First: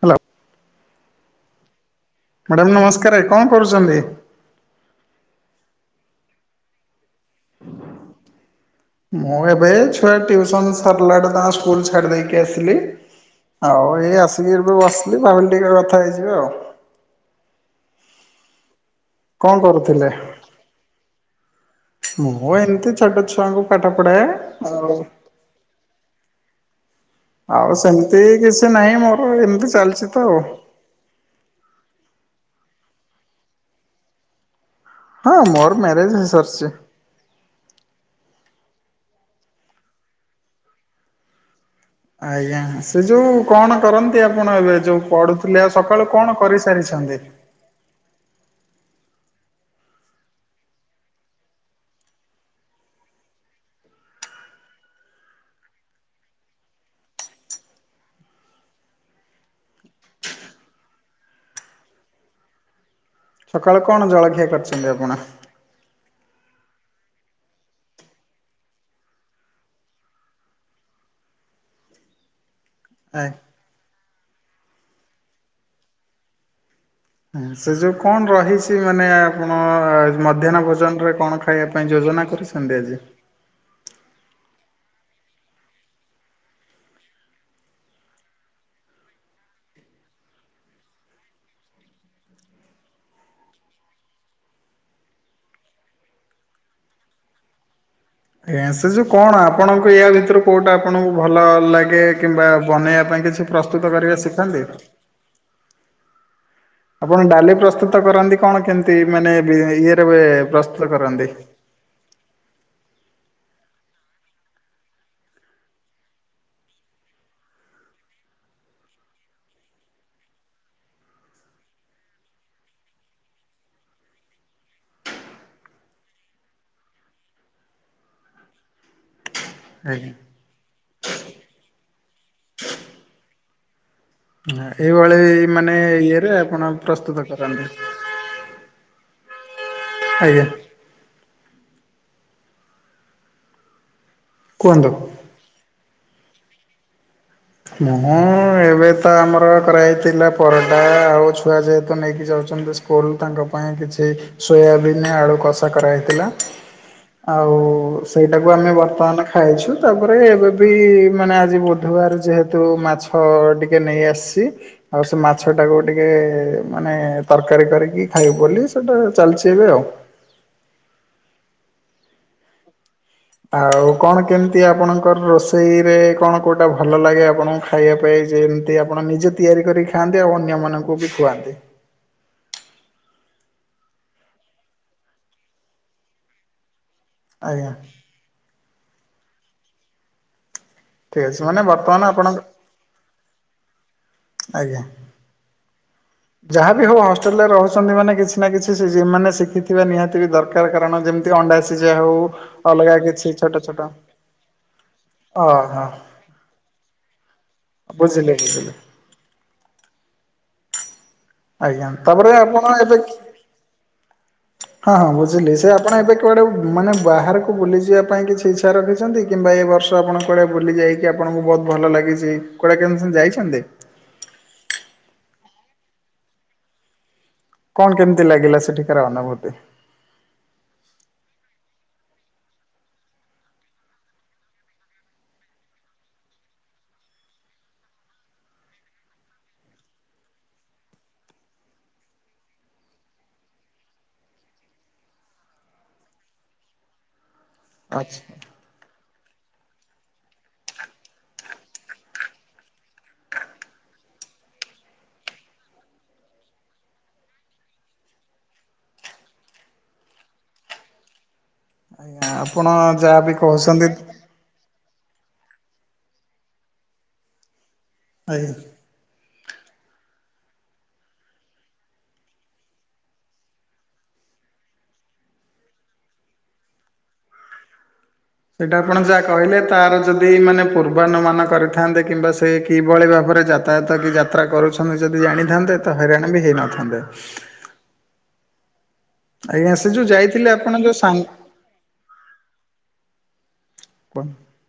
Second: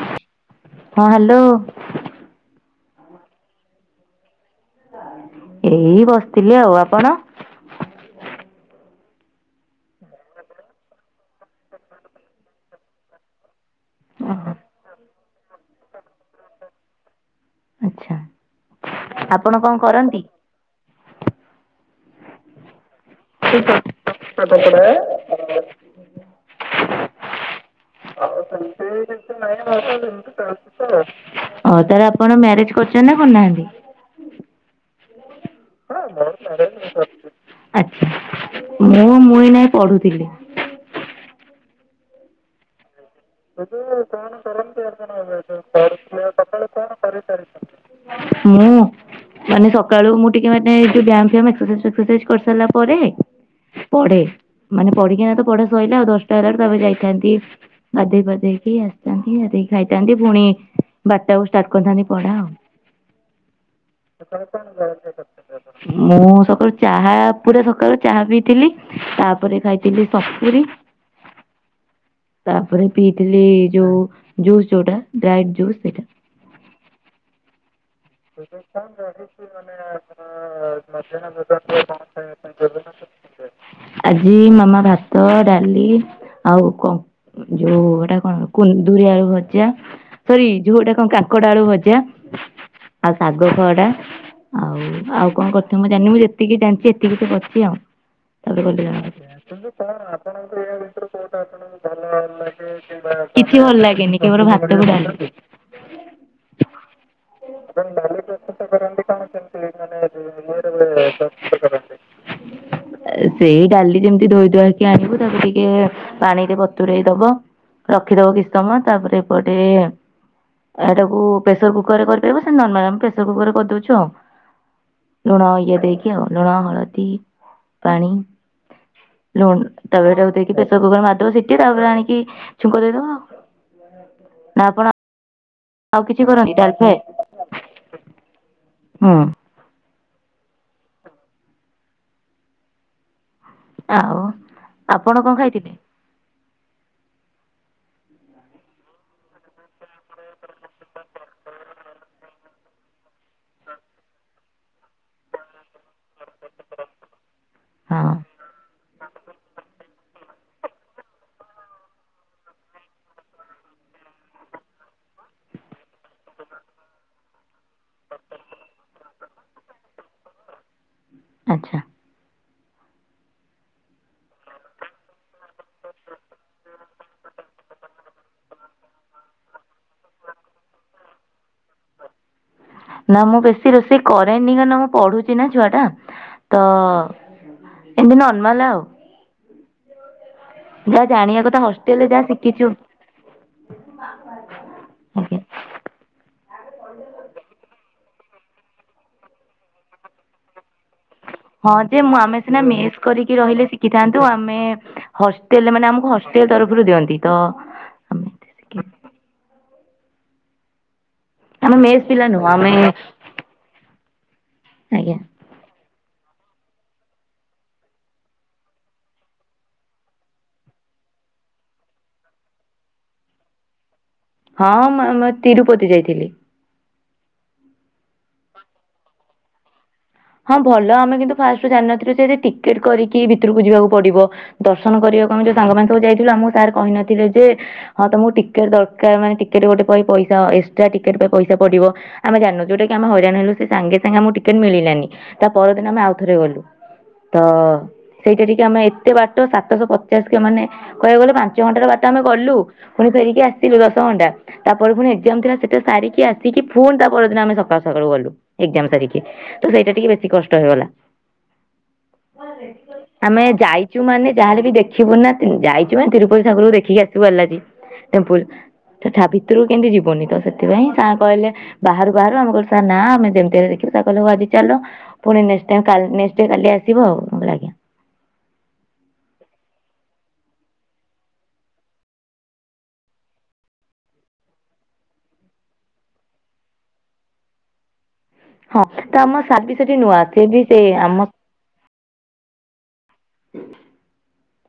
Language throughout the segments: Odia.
ହ୍ୟାଲୋ। ହଁ ହ୍ୟାଲୋ। ମ୍ୟାଡ଼ାମ ନମସ୍କାର କଣ କରୁଚନ୍ତି? ଏଇ ବସିଥିଲି ଆଉ ଆପଣ? ମୁଁ ଏବେ ଛୁଆ ଟିୟୁସନ୍ ସରିଲାଠୁ ତାଙ୍କ ସ୍କୁଲ ଛାଡ଼ି ଦେଇକି ଆସିଲି। ଆଉ ଏଇ ଆସିକି ଏବେ ବସିଲି ଭାବିଲି ଟିକେ କଥା ହେଇଯିବା ଆଉ। ଆଚ୍ଛା। ଆପଣ କଣ କରୁଥିଲେ କରନ୍ତି? ମୁଁ ଏମିତି ଛୋଟ ଛୁଆଙ୍କୁ ପାଠ ପଢାଏ ଆଉ ଆଉ ସେମିତି ଆଉ କିଛି ସେମିତି ନାହିଁ ମୋର କିଛି ନାହିଁ ଏମିତି ଘରେ ଚାଲିଛି ତ ସେମିତି ଆଉ। ଚାଲଚି। ହଁ ତାହେଲେ ଆପଣ ମ୍ୟାରେଜ୍ କରୁଚନ୍ତି ନା କରିନାହାନ୍ତି? ହଁ ମୋର ମ୍ୟାରେଜ ହେଇସାରିଚି। ଆଚ୍ଛା ମୁଁ ମୁଁ ଏଇନେ ପଢୁଥିଲି। ଆଜ୍ଞା ସେଯୋଉ ଏ ଯୋଉ କଣ କରନ୍ତି ଆପଣ ଏବେ ଏ ଆଉ ସକାଳୁ କଣ କରୁଥିଲେ ସକାଳୁ କଣ କରିସାରିଛନ୍ତି? କରିସାରିଚନ୍ତି? ମୁଁ? ମାନେ ସକାଳୁ ମୁଁ ଟିକେ ମାନେ ଯୋଉ ବୟାମ ଫିୟମ ଏସ୍କାସାଇଜ୍ ଫେସସାଇଜ କରିସାରିଲା ପରେ ପଢେ ମାନେ ପଢିକିନାତ ପଢା ସରିଲା ଆଉ ଦଶଟା ହେଲା ଠୁ ତାପରେ ଯାଇଥାନ୍ତି। ଗାଧେଇ ପାଧେଇକି ଆସିଥାନ୍ତି ଗଧେଇକି ଖାଇଥାନ୍ତି ପୁଣି ବାରଟାଠୁ ଷ୍ଟାର୍ଟ କରିଥାନ୍ତି ପଢା ଆଉ। ସକାଳେ କଣ ଜଳଖିଆ କରିଚନ୍ତି ଆପଣ? ମୁଁ ସକାଳୁ ଚାହା ପୁରା ସକାଳୁ ଚାହା ପିଇଥିଲି ତାପରେ ଖାଇଥିଲି ସପୁରି ତାପରେ ପିଇଥିଲି ଯୋଉ ଜୁସ୍ ଯୋଉଟା ଡ୍ରାଇଡ୍ ଜୁସ୍ ସେଟା। ସେ ଯୋଉ କଣ ରହିଚି ମାନେ ଆପଣ ମଧ୍ୟାହ୍ନ ଭୋଜନରେ କଣ ଖାଇବା ପାଇଁ ଯୋଜନା କରିଚି ନାଁ ଭେଜ୍। ଆଜି ମାମା ଭାତ ଡାଲି ଆଉ କ ଯୋଉ ଏଟା କଣ କୁନ୍ଦୁରି ଆଳୁ ଭଜା ସରି ଯୋଉଟା କଣ କାଙ୍କଡ଼ ଆଳୁ ଭଜା ଆଉ ଶାଗ ଖାଡ଼ା ଆଉ ଆଉ କଣ କରିଥିବ ମୁଁ ଜାଣିନି ମୁୁ ଯେତିକି ଜାଣିଚି ଏତିକି ସେକରିଚି ଆଉ। ଆଜ୍ଞା ତାପରେ ସେ ଯୋଉ [unintelligible] ଆପଣଙ୍କୁ କଣ ୟା ଭିତରୁ ଆପଣଙ୍କୁ କୋଉଟା ଏୟ ଭିତରେ ଆପଣଙ୍କୁ ଭଲ କୋଉଟା ଆପଣଙ୍କୁ ଲାଗେ ଭଲ କିମ୍ବା ଲାଗେ ବନେଇବା କିମ୍ବା ପାଇଁ କିଛି ଭଲ ପ୍ରସ୍ତୁତ କରିବା ଲାଗେନି କେବଳ ଶିଖାନ୍ତି? ଭାତକୁ ଡାଲି ଆପଣ ଡାଲି ପ୍ରସ୍ତୁତ କରନ୍ତି କଣ କେମିତି ମାନେ ଇଏରେ ପ୍ରସ୍ତୁତ କରନ୍ତି? [inaudible] ସେଇ ଡାଲି ଯେମିତି ଧୋଇ ଧୂଆକି ଆଣିବୁ ତାକୁ ଟିକେ ପାଣିରେ ବତୁରେଇ ଦବ ରଖିଦବ କିଛି ସମୟ ତାପରେ ଏପଟେ ଏଟାକୁ ପ୍ରେସର କୁକରରେ କରିପାରିବ ନର୍ମାଲ ଆମେ ପ୍ରେଶରକୁକର କରିଦଉଚୁ ଆଉ। ଲୁଣ ଇଏ ଦେଇକି ଆଉ ଲୁଣ ହଳଦୀ ପାଣି ଲୁଣ ଆଜ୍ଞା। ତାକୁ ଦେଇକି ପ୍ରେସର କୁକର ମାରିଦେବ ସିଟିି ତାପରେ ଆଣିକି ଛୁଙ୍କ ଦେଇଦବ ଆଉ। ନା ହ ଆପଣ ଏଇଭଳି ମାନେ ଆଉ କିଛି ଇଏରେ କରନ୍ତି ଡାଲ ଆପଣ ଫ୍ରାଏ ପ୍ରସ୍ତୁତ କରନ୍ତିୁ। ହୁଁ। ଆଜ୍ଞା। ଆଉ କୁହନ୍ତୁ। ଆପଣ କଣ ଖାଇଥିଲେ? ମୁଁ ଏବେତ ଆମର କରାହେଇଥିଲା ପରଟା ଆଉ ଛୁଆ ଯେହେତୁ ନେଇକି ଯାଉଚନ୍ତି ସ୍କୁ ସ୍କୁଲ୍ ତାଙ୍କ ପାଇଁ କିଛି ସୋୟାବିିନ ଆଳୁ କଷା କରାହେଇଥିଲା ଆଉ ହଁ ସେଇଟାକୁ ଆମେ ବର୍ତ୍ତମାନ ଖାଇଛୁ ତାପରେ ରେ ଏବେବି ମାନେ ଆଜି ବୁଧବାର ଯେହେତୁ ମାଛ ଟିକେ ନେଇଆସିଚି ଆଉ ସେ ମାଛଟାକୁ ଟିକେ ମାନେ ତରକାରୀ କରିକି ଖାଇବୁ ବୋଲି ସେଟା ଚାଲିଚି ଏବେ ଆଉ। ଆଚ୍ଛା। ଆଉ କଣ କେମିତି ଆପଣଙ୍କର ରୋଷେଇରେ କଣ କୋଉଟା ଭଲ ଲାଗେ ଆପଣଙ୍କୁ ଖାଇବା ପାଇଁ ଯେମିତି ଆପଣ ନିଜେ ତିଆରି କରି ଖାଆନ୍ତି ଆଉ ଅନ୍ୟମାନଙ୍କୁବି ଖୁଆନ୍ତି? ନା ମୁଁ ବେଶୀ ରୋଷେଇ କରେନି କାରଣ ମୁଁ ପଡ଼ୁଚିନା ଛୁଆଟା ତ ଆଜ୍ଞା। ଏମିତି ନର୍ମଲା ଆଉ। ଯାହା ଜାଣିବା [unintelligible] କଥା ମାନେ ହଷ୍ଟେଲରେ ବର୍ତ୍ତମାନ ଯାହା ଶିଖିଛୁ। ଆପଣଙ୍କୁ ଆଜ୍ଞା। ଆଜ୍ଞା ଯାହାବି ହଉ ହଷ୍ଟେଲରେ ରହୁଚନ୍ତି ମାନେ କିଛିନା କିଛି ଶିଖି ମାନେ ଶିଖିଥିବା ନିହାତିବି ଦରକାର କାରଣ ଯେମିତି ଅଣ୍ଡା ହଁ ସିଝା ଯେ ହଉ ମୁଁ ଆମେ ସିନା ଅଲଗା ମେସ୍ କିଛି କରିକି ଛୋଟ ରହିଲେ ଛୋଟ ଶିଖିଥାଆନ୍ତୁ ଆମେ ହଷ୍ଟେଲ ଓହୋ ମାନେ ଆମକୁ ହଷ୍ଟେଲ ତରଫରୁ ଦିଅନ୍ତି ତ ଆମେ ବୁଝିଲେ? ଆମେ ଆଜ୍ଞା ମେସ ତାପରେ ପିଲା ନୁହଁ। ଆପଣ ଆମେ ଏବେ ହଁ ହଁ ଆଜ୍ଞା। ବୁଝିଲି ସେ ଆପଣ ଏବେ କୁଆଡେ ମାନେ ବାହାରକୁ ବୁଲିଯିବା ପାଇଁ କିଛି ଇଚ୍ଛା ରଖିଛନ୍ତି କିମ୍ବା ଏ ବର୍ଷ ଆପଣ କୁଆଡ଼େ ବୁଲିଯାଇ ଆପଣଙ୍କୁ ବହୁତ ଭଲ ଲାଗିଛି। କୁଆଡେ କେମିତି ଯାଇଛନ୍ତି? ହଁ, ମୁଁ ଆମେ ତିରୁପତି ଯାଇଥିଲି। କଣ କେମିତି ଲାଗିଲା ସେଠିକାର ଅନୁଭୂତି? ହଁ ଭଲ ଆମେ କିନ୍ତୁ ଫାଷ୍ଟ ରୁ ଜାଣିନଥିଲୁ ଯେ, ସେଠି ଟିକେଟ କରିକି ଭିତରକୁ ଯିବାକୁ ପଡିବ। ଦର୍ଶନ କରିବାକୁ ଆମେ ଯୋଉ ସାଙ୍ଗମାନେ ସବୁ ଯାଇଥିଲୁ, ଆମକୁ ସାର କହିନଥିଲେ ଯେ ହଁ ତମକୁ ଟିକେଟ ଦରକାର। ମାନେ ଟିକେଟ ଗୋଟେ ପାଇଁ ପଇସା ଏକ୍ସଟ୍ରା ଟିକେଟ ପାଇଁ ପଇସା ପଡିବ। ଆମ ଜାଣିନୁ ଯୋଉଟା କି ଆମେ ହଇରାଣ ହେଲୁ। ସେ ସାଙ୍ଗେ ସାଙ୍ଗେ ଆମକୁ ଟିକେଟ ମିଳିଲାନି। ତା ପରଦିନ ଆମେ ଆଉଥରେ ଗଲୁ। ତ ଆଚ୍ଛା ସେଇଟା ଟିକେ ଆମେ ଏତେ ବାଟ। ସାତଶହ ପଚାଶ କିଲ ମାନେ କହିବାକୁ ଗଲେ ପାଞ୍ଚ ଘଣ୍ଟାର ବାଟ ଆମେ ଗଲୁ। ପୁଣି ଫେରିକି ଆସିିଲୁ ଦଶ ଘଣ୍ଟା। ତାପରେ ପୁଣି ଏକ୍ଜାମ ଥିଲା ସେଟା ସାରିକି ଆସିକି, ଫୁଣି ତା ପରଦିନ ଆମେ ସକାଳୁ ସକାଳୁ ଗଲୁ। ଏକ୍ଜାମ ସାରିକି। ତ ସେଇଟା ଟିକେ ବେଶୀ କଷ୍ଟ ହେଇଗଲା। ଆଜ୍ଞା ଆପଣ ଯାହାବି ଆମେ କହୁଛନ୍ତି ଯାଇଛୁ ମାନେ ଯାହଲେ ବି ଦେଖ ଦେଖିବୁ ନା ଯାଇଛୁ ମାନେ ତିରୁପତି ଠାକୁରକୁ ଦେଖିକି ଆସିିବୁ। ବାଲାଜୀ ଟେମ୍ପୁଲ। ଆଜ୍ଞା। ସେ ତ ଭିତରକୁ କେମିତି ଯିବୁନି ତ ସେଥିପାଇଁ ସାର କହିଲେ ବାହାରୁ ବାହାରୁ ଆମେ କହିଲୁ ସାର ନା ଆମେ ଯେମିତି ହେଲେ ଦେଖିବୁ। ସାର କହିଲେ ହଉ ଆଜି ଚାଲ ପୁଣି ନେକ୍ସ ଟାଇମ କାଲ ନେକ୍ସ ଡେ କାଲି ଆସିବ। ମୁଁ କହିଲି ଆଜ୍ଞା। ସେଇଟା ଆପଣ ଯାହା କହିଲେ ତାର ଯଦିମାନେ ପୂର୍ବାନୁମାନ କରିଥାନ୍ତେ କିମ୍ବା ସେ କିଭଳି ଭାବରେ ଯା ଯାତାୟାତ କି ଯାତ୍ରା କରୁଛନ୍ତି ଯଦି ଜାଣିଥାନ୍ତେ ତ ହଇରାଣ ବି ହେଇନଥାନ୍ତେ। ହଁ ତ ଆମ ସାର୍ ଆଜ୍ଞା ବି ସେ ସେଠି ଯୋଉ ନୂଆ। ଯାଇଥିଲେ ଫିର୍ ବି ଆପଣ ସେ ଯୋଉ ସାଙ୍ଗ ଆମ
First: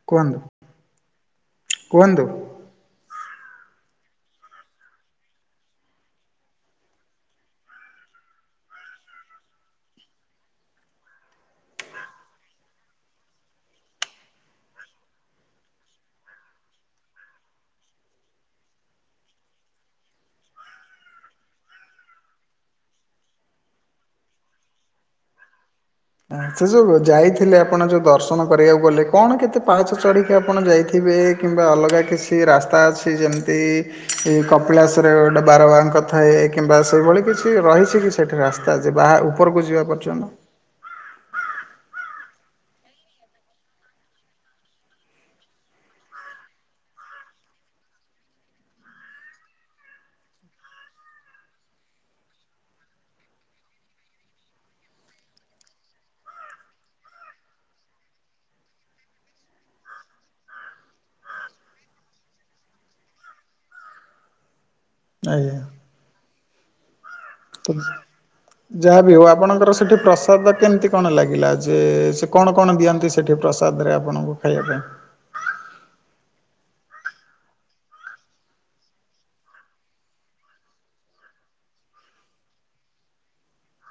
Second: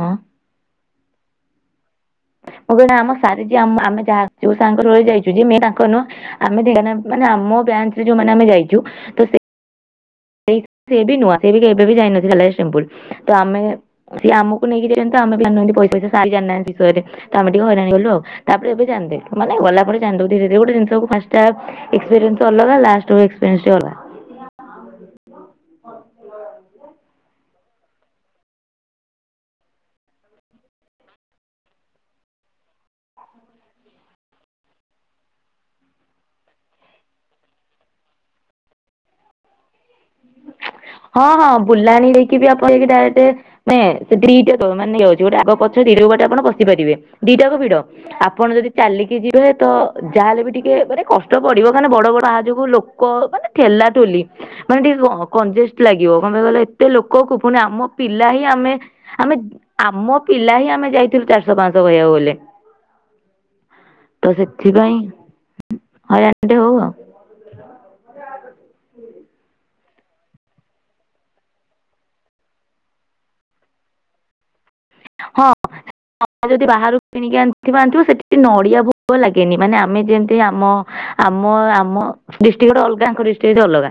ହଁ କୁହନ୍ତୁ। କୁହନ୍ତୁ। ମୁଁ କହିଲି ଆମ ସାର ଯେ ଆମ ଆମେ ଯାହା ଯୋଉ ସାରଙ୍କ ଥ୍ରୋରୁ ଯାଇଛୁ ଯେ ମେନ୍ ତାଙ୍କ ନୁହଁ ଆମେ [unintelligible] ମାନେ ଆମ ବ୍ୟାଚ଼ରେ ଯୋଉମାନେ ଆମେ ଯାଇଛୁ, ତ ସେ ସେଇ ସିଏବି ନୁଆଁ ସିଏବି କେବେବି ଯାଇନାହାନ୍ତି [unintelligible] ତ ଆମେ ସିଏ ଆମକୁ ନେଇକି ଯାଇଛନ୍ତି ତ, ଆମେ ବି ଜାଣିନାହାନ୍ତି ପଇସା ବିଷୟରେ ସାର ବି ଜାଣିନାହାନ୍ତି [unintelligible] ତ ଆମେ ଟିକେ ହଇରାଣ ହେଇଗଲୁ ଆଉ। ତାପରେ ଏବେ ଜାଣିଦେଲୁ। ମାନେ ଗଲାପରେ ଜାଣିୁଦେଲୁ ଧିରେ ଧିରେ ଗୋଟେ ଜିନିଷ କୁ ଫାର୍ଷ୍ଟ ଟା ଏକ୍ସପିରିଏନ୍ସ ଅଲଗା। ଲାଷ୍ଟ କୁ ଏକ୍ସପେରେନ୍ସ ବି ଅଲଗା। ହ୍ୟା ସେ ଯୋଉ ଯାଇଥିଲେ, ଆପଣ ଯୋଉ ଦର୍ଶନ କରିବାକୁ ଗଲେ କଣ କେତେ ପାହାଚ ଚଢ଼ିକି ଆପଣ ଯାଇଥିବେ? କିମ୍ବା ଅଲଗା କିଛି ରାସ୍ତା ଅଛି ଯେମିତି ଏଇ କପିଳାସରେ ଗୋଟେ ବାରବାଙ୍କଥାଏ କିମ୍ବା ସେଇଭଳି କିଛି ରହିଛି କିଛି ସେଠି ରାସ୍ତା ଯିବା, ଉପରକୁ ଯିବା ପର୍ଯ୍ୟନ୍ତ ହଁ ହଁ ବୁଲାଣି ହେଇକି ବି ଆପଣ ବ ଡାଇରେକ୍ଟ [unintelligible] ଆପଣ ବସି ପାରିବେ। ଦିଟା ଯାକ ଭିଡ। ଆପଣ ଯଦି ଚାଲିକି ଯିବେ ତ ଯାହାହେଲେ ବି ଟିକେ ମାନେ କଷ୍ଟ ପଡିବ। କାହିଁକି ନା ବଡ ବଡ [unintelligible] [unintelligible] କଂଜେଷ୍ଟ ଲାଗିବ। କଣ ପାଇଁ କହିଲେ ଏତେ ଲୋକକୁ, ପୁଣି ଆମ ପିଲା ହିଁ ଆମେ ଆମେ ଆମ ପିଲା ହିଁ ଆମେ ଯାଇଥିଲୁ ଚାରିଶହ ପାଞ୍ଚଶହ କହିଆକୁ ଗଲେ। ତ ସେଥିପାଇଁ ଆଜ୍ଞା। ହଇରାଣଟେ ହଉ ଆଉ। [unintelligible] ଯାହାବି ହଉ ଆପଣଙ୍କର ସେଠି ପ୍ରସାଦ କେମିତି କଣ ଲାଗିଲା ଯେ ସେ କଣ କଣ ଦିଅନ୍ତି ସେଠି ପ୍ରସାଦରେ ଆପଣଙ୍କୁ ଖାଇବା ପାଇଁ? ହଁ ଆ ଯଦି ବାହାରୁ କିଣିକି ଆଣିଥିବ ଆଣିଥିବ ସେଠି ନଡ଼ିଆ ଭୋଗ ଲାଗେନି ମାନେ ଆମେ ଯେମିତି ଆମ ଆମ, ଆମ, ଡିଷ୍ଟ୍ରିକ୍ ଗୋଟେ ଅଲଗା ଆଙ୍କ ଡିଷ୍ଟ୍ରିକ୍ ଅଲଗା,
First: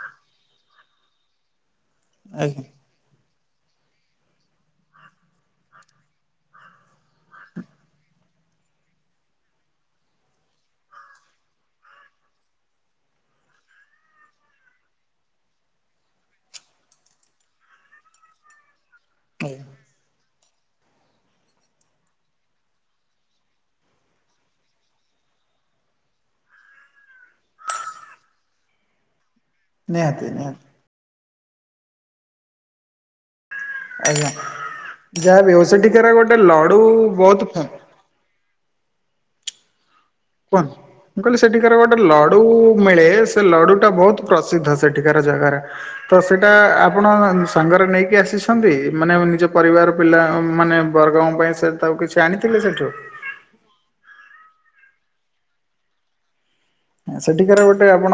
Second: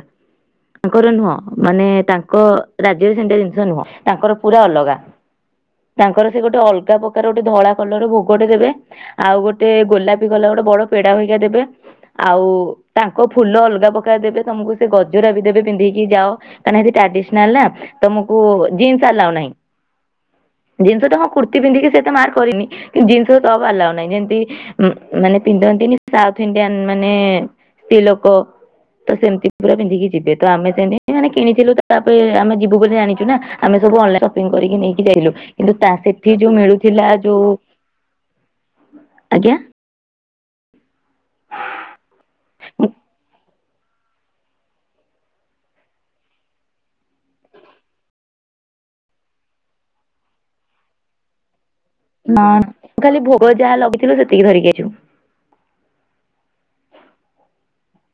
ତାଙ୍କର ନୁହଁ ମାନେ ତାଙ୍କ ଆଜ୍ଞା। ରାଜ୍ୟରେ ସେମିତିଆ ଜିନିଷ ନୁହଁ, ତାଙ୍କର ପୁରା ଅଲଗା। ତାଙ୍କର ସେ ଗୋଟେ ଅଲଗା ପ୍ରକାର ଗୋଟେ ଧଳା କଲର ଭୋଗଟେ ଦେବେ। ଆଉ ଗୋଟେ ଗୋଲାପୀ କଲର ଗୋଟେ ବଡ ପେଡା ହୋଇକା ଦେବେ। ଆଉ ତାଙ୍କ ଫୁଲ ଅଲଗା ପକାର ଦେବେ ତମକୁ ସେ ଗଜରା ବି ଦେବେ ପିନ୍ଧିକି ଯାଅ। କାହିଁନା ହେଟି ଟ୍ରାଡିସ୍ନାଲ୍ ନା ତମକୁ ଜିନ୍ସ ଆଲ୍ଲାଉ ନାହିଁ। ଆଜ୍ଞା ଜିନ୍ସ ସହିତ ହଁ କୁର୍ତ୍ତି ପନ୍ଧିକି ସେତ ମାର୍କ କରିନି କିନ୍ତୁ ଜିନ୍ସ ସହିତ ଆଉ ଆଲାଉ ନାହିଁ, ଯେମିତି ମ୍ ମାନେ ପିନ୍ଧନ୍ତିନି ସାଉଥ୍ ଇଣ୍ଡିଆନ୍ ମାନେ ସ୍ତ୍ରୀ ଲୋକ ତ ସେମିତି। ପୁରା ପିନ୍ଧିକି ନିହାତି ଯିବେ, ତ ନିହାତି ଆମେ ସେମିତି ମାନେ କିଣିଥିଲୁ ତାପରେ ଆମେ ଯିବୁ ବୋଲି ଜାଣିଛୁ ନା। ଆମେ ସବୁ ଅନଲାଇ ଆଜ୍ଞା ସପିଙ୍ଗ କରିକି ନେଇକି ଯାଇଥିଲୁ, ଯାହା ବି ହଉ କିନ୍ତୁ ତା ସେଠିକାର ସେଠି ଗୋଟେ ଯୋଉ ଲଡୁ ମିଳୁଥିଲା ବହୁତ ଯୋଉ ଫେ ଆଜ୍ଞା। କୁହନ୍ତୁ, ମୁଁ କହିଲି ସେଠିକାର ଗୋଟେ ଲଡୁ ମିଳେ ସେ ଲଡୁଟା ବହୁତ୍ ପ୍ରସିଦ୍ଧ ସେଠିକାର ଜାଗାରା। ତ ସେଇଟା ଆପଣ ସାଙ୍ଗରେ ନେଇକି ଆସିଛନ୍ତି ମାନେ ନିଜ ପରିବାର ପିଲା ମାନେ ବର୍ଗଙ୍କ ପାଇଁ ସେଟା ଆଉ କି ନଁ, ତୁ ଖାଲି ଭୋଗ ଯାହା ଲଗେଇଥିଲୁ ସେତିକି ଧରିକି ଆଇଛୁ ଏଁ ସେଠିକାର ଗୋଟେ ଆପଣ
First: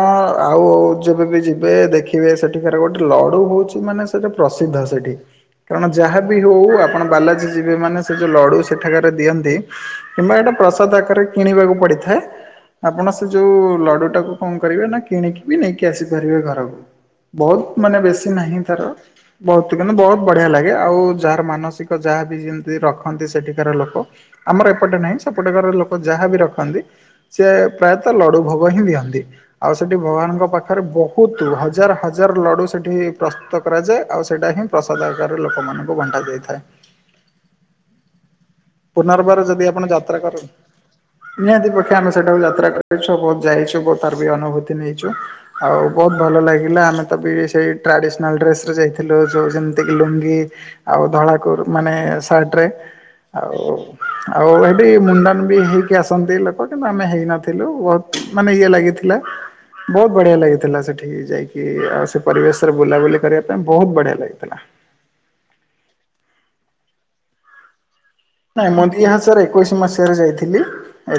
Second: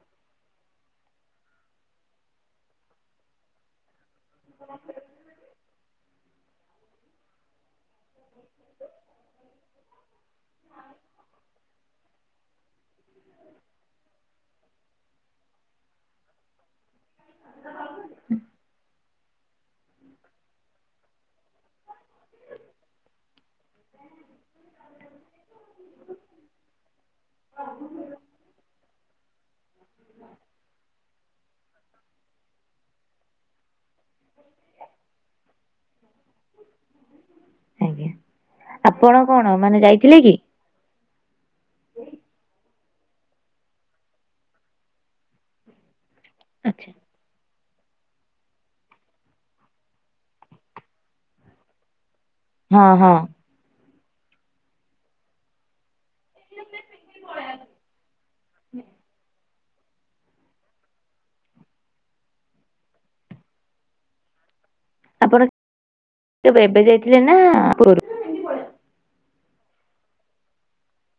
ଆଉ ଯେବେବି ଯିବେ ଦେଖିବେ ସେଠିକାର ଗୋଟେ ଲଡୁ ହଉଛି ମାନେ ସେଟି ପ୍ରସିଦ୍ଧ ସେଠି। କାରଣ ଯାହାବିି ହଉ ଆପଣ ବାଲାଜୀ ଯିବେ ମାନେ ସେ ଯୋଉ ଲଡ଼ୁ ସେଠାକାରା ଦିଅନ୍ତି କିମ୍ବା ଏଇଟା ପ୍ରସାଦ ଆକାରରେ କିଣିବାକୁ ପଡିଥାଏ, ଆପଣ ଯୋଉ ଲଡୁଟାକୁ କଣ କରିବେ ନା କିଣିକି ବି ନେଇକି ଆସିପାରିବେ ଘରକୁ? ବହୁତ ମାନେ ବେଶୀ ନାହିଁ ତାର। ବହୁତ, ମାନେ ବହୁତ ବଢିଆ ଲାଗେ ଆଉ ଯାହାର ମାନସିକ ଯାହାବି ଯେମିତି ରଖନ୍ତି ସେଠିକାର ଲୋକ ଆମର ଏପଟେ ନାହିଁ ସେପଟେ ଘର ଲୋକ ଯାହାବି ରଖନ୍ତି, ସେ ପ୍ରାୟତଃ ଲଡ଼ୁ ଭୋଗ ହିଁ ଦିଅନ୍ତି। ଆଉ ସେଠି ଭଗବାନଙ୍କ ପାଖରେ ବହୁତ ହଜାର ହଜାର ଲଡୁ ସେଠି ପ୍ରସ୍ତୁତ କରାଯାଏ, ଆଉ ସେଇଟା ହିଁ ପ୍ରସାଦ ଆକାରରେ ଲୋକମାନଙ୍କୁ ବଣ୍ଟା ଯାଇଥାଏ। ଆଜ୍ଞା ଆପଣ ପୁନର୍ବାର କଣ ଯଦି ମାନେ ଆପଣ ଯାଇଥିଲେ ଯାତ୍ରା କି? କର ନିହାତି ପକ୍ଷେ ଆମେ ସେଠାକୁ ଯାତ୍ରା କରିଛୁ ବହୁତ ଯାଇଛୁ ବହୁ ତାର ବି ଅନୁଭୂତି ନେଇଛୁ ଆଉ ବହୁତ ଭଲ ଲାଗିଲା ଆଚ୍ଛା। ଆମେ ତ ବି ସେଇ ଟ୍ରାଡ଼ିସ୍ନାଲ୍ ଡ୍ରେସ୍ରେ ଯାଇଥିଲୁ ଯୋଉ ଯେମିତିକି ଲୁଙ୍ଗି ଆଉ ଧଳା କୁରୁ ମାନେ ସା ବାଟ୍ରେ, ହଁ ହଁ ଆଉ, ଆଉ ଏଠି ମୁଣ୍ଡା ମୁଣ୍ଡି ହେଇକି ଆସନ୍ତି ଲୋକ କିନ୍ତୁ ଆମେ ଥିଲୁ ବହୁତ ମାନେ ଇଏ ଲାଗିଥିଲା। ବହୁତ ବଢ଼ିଆ ଲାଗିଥିଲା ସେଠି ଯାଇକି ଆଉ ସେ ପରିବେଶରେ ବୁଲାବୁଲି କରିବା ପାଇଁ ବହୁତ ବଢ଼ିଆ ଲାଗିଥିଲା। ଆପଣ, ତେବେ ଏବେ ଯାଇଥିଲେ ନା ଆ ପୂର୍ବରୁ? ନାଇଁ ମନ୍ଦୀହାସରେ ଏକୋଇଶି ମସିହାରେ ଯାଇଥିଲି।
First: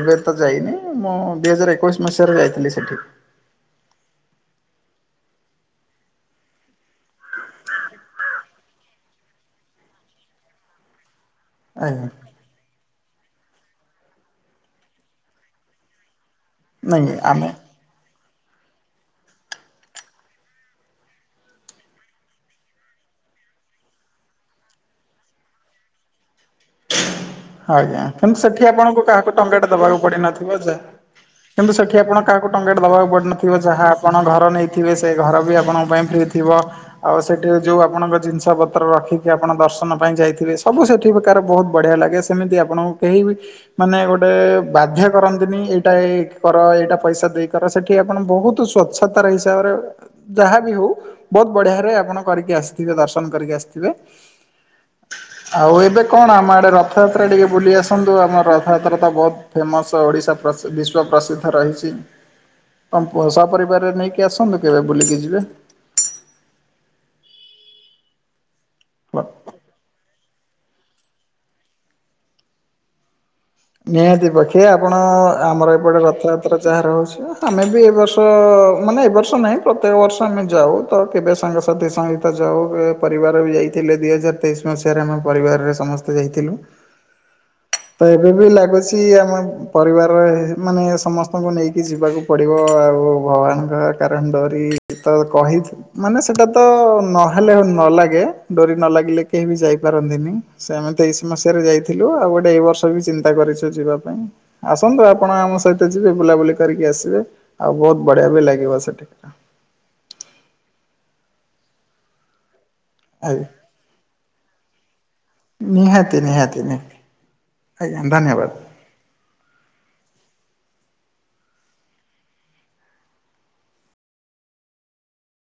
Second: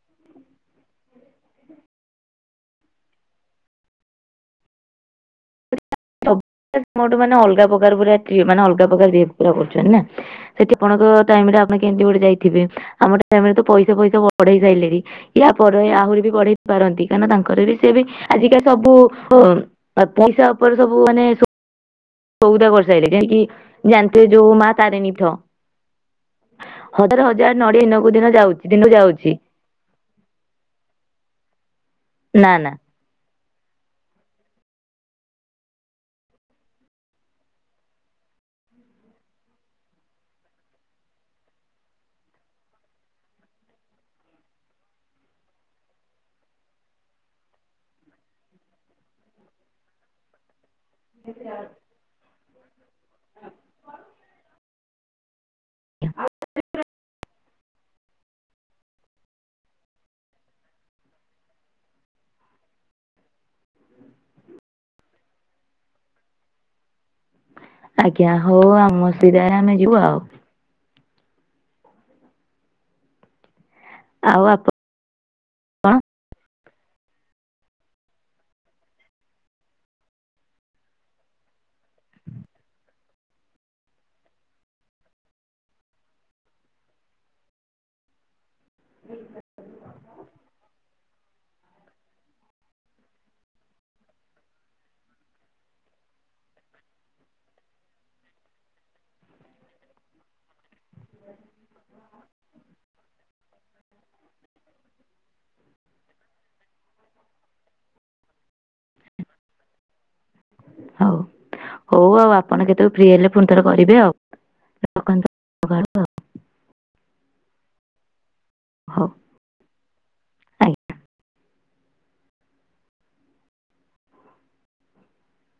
ଏବେ ତ ଯାଇନି, ମୁଁ ଦି ହଜାର ଏକୋଇଶି ମସିହାରେ ଯାଇଥିଲି ସେଠି। ତବ୍ ମୋଠୁ ମାନେ ଅଲଗା ପ୍ରକାର ପୁରା କ୍ରିଏ ମାନେ ଅଲଗା ପ୍ରକାର ରେପ୍ ପୁରା କରୁଛନ୍ତି ନା? ସେଠିପଣଙ୍କ ଟାଇମ ରେ ଆପଣ କେମିତି ଆଜ୍ଞା ଗୋଟେ ଯାଇ ଥିବେ ଆମ ତ ପଇସା ଫଇସା ବଢେଇ ସାଇଲେଣି ୟା ପରେ ଆହୁରି ବି ବଢ଼େଇ ପାରନ୍ତି ନାଇଁ କାହିଁକନା ଆମେ ତାଙ୍କର ବି ସେ ବି ଆଜିକା ସବୁ ପଇସା ଉପରେ ସବୁ ମାନେ ସଉଦା କରିସାଇ ଲେନି ଯେଣି କି ଜାଣିଥିବେ ଯୋଉ ମା ତାରିଣୀଠ ନଡିଆ ଆଜ୍ଞା ଦିନକୁ ଦିନ କିନ୍ତୁ ଯାଉଛି ସେଠି ଦିନକୁ ଆପଣଙ୍କୁ ଯାଉଛି କାହାକୁ ଟଙ୍କାଟେ ଦବାକୁ ପଡିିନଥିବ ଯା କିନ୍ତୁ ସେଠି ଆପଣ କାହାକୁ ନା ନା ଟଙ୍କାଟେ ଦେବାକୁ ପଡି ନ ଥିବ ଯାହା ଆପଣ ଘର ନେଇଥିବେ ସେ ଘର ବି ଆପଣଙ୍କ ପାଇଁ ଫ୍ରି ଥିବ। ଆଉ ସେଠି ଯୋଉ ଆପଣଙ୍କ ଜିନିଷ ପତ୍ର ରଖିକି ଆପଣ ଦର୍ଶନ ପାଇଁ ଯାଇଥିବେ ସବୁ ସେଠି କାର ବହୁତ ବଢ଼ିଆ ଲାଗେ ସେମିତି ଆପଣଙ୍କୁ କେହି ବି ମାନେ ଗୋଟେ ବାଧ୍ୟ କରନ୍ତିନି ଏଇଟା ଏଇ କର ଏଇଟା ପଇସା ଦେଇ କର। ସେଠି ଆପଣ ବହୁତ ସ୍ଵଚ୍ଛତାର ହିସାବରେ ଯାହା ବିି ହଉ ବହୁତ ବଢିଆ ରେ ଆପଣ କରିକି ଆସିଥିବେ ଦର୍ଶନ କରିକି ଆସିଥିବେ। ଆଉ ଏବେ କଣ ଆମ ଆଡେ ରଥ ଯା ଯାତ୍ରା ଟିକେ ବୁଲି ଆସନ୍ତୁ। ଆମର ରଥଯାତ୍ରା ତ ବହୁତ ଫେମସ ଓଡିଶା ପ୍ରସି ବିଶ୍ଵ ପ୍ରସିଦ୍ଧ ରହିଛି। ତମ ପୁଅ ସ ପରରିବାରରେ ନେଇକି ଆସନ୍ତୁ କେବେ ବୁଲିକି ଯିବେ। ଆଜ୍ଞା ହଉ ଆମ ସୁବିଧାରେ ଆମେ ଯିବୁ ଆଉ। ନିହାତି ପକ୍ଷେ ଆ ଆପଣ ଆମର ଏପଟେ ରଥଯାତ୍ରା ଯାହାର ହଉଛି ଆମେ ବି ଏ ବର୍ଷ ମାନେ ଏ ବର୍ଷ ନାହିଁ। ପ୍ରତ୍ୟେକ ବର୍ଷ ଆମେ ଯାଉ ତ କେବେ ସାଙ୍ଗସାଥି ସଙ୍ଗତ ଯାଉ କେ ପରିବାର ବି ଯାଇଥିଲେ ଦି ହଜାର ତେଇଶି ମସିହାରେ ଆମ ପରିବାରରେ ସମସ୍ତେ ଯାଇଥିଲୁ। ତ ଏବେ ବି ଲାଗୁଛି ଆମ ପରିବାରରେ ମାନେ ସମ ଆପଙ୍କୁ ନେଇକି ଯିବାକୁ ପଡ଼ିବ ଆଉ ଭଗବାନଙ୍କ କାରଣ ଡରି ତ କହିି ମାନେ ସେଟା ତ ନହେଲେ ନ ଲାଗେ ଡୋରି ନ ଲାଗିଲେ କେହି ବି ଯାଇପାରନ୍ତିନି। ସେମିତିତେଇଶି ମସିହାରେ ଯାଇଥିଲୁ ଆଉ ଗୋଟେ ଏଇ ବର୍ଷ ବି ଚିନ୍ତା କରିଛୁ ଯିବା ପାଇଁ। ଆସନ୍ତୁ ଆପଣ ଆମ ସହିତ ଯିବେ ବୁଲାବୁଲି କରିକି ଆସିବେ ଆଉ ବହୁତ ବଢିଆ ବି ଲାଗିବ ସେଠି। ହଉ ହଉ ଆଉ ଆପ ଆପଣ କେତେବେଳେ ଫ୍ରି ହେଲେ ଆଜ୍ଞା ପୁଣି ଥର କରିବେ ଆଉ ରଖନ୍ତୁ ସକାଳୁ ଆଉ। ନିହାତି ନିହାତି। ଆଜ୍ଞା ଧନ୍ୟବାଦ। ହଉ ଆଜ୍ଞା।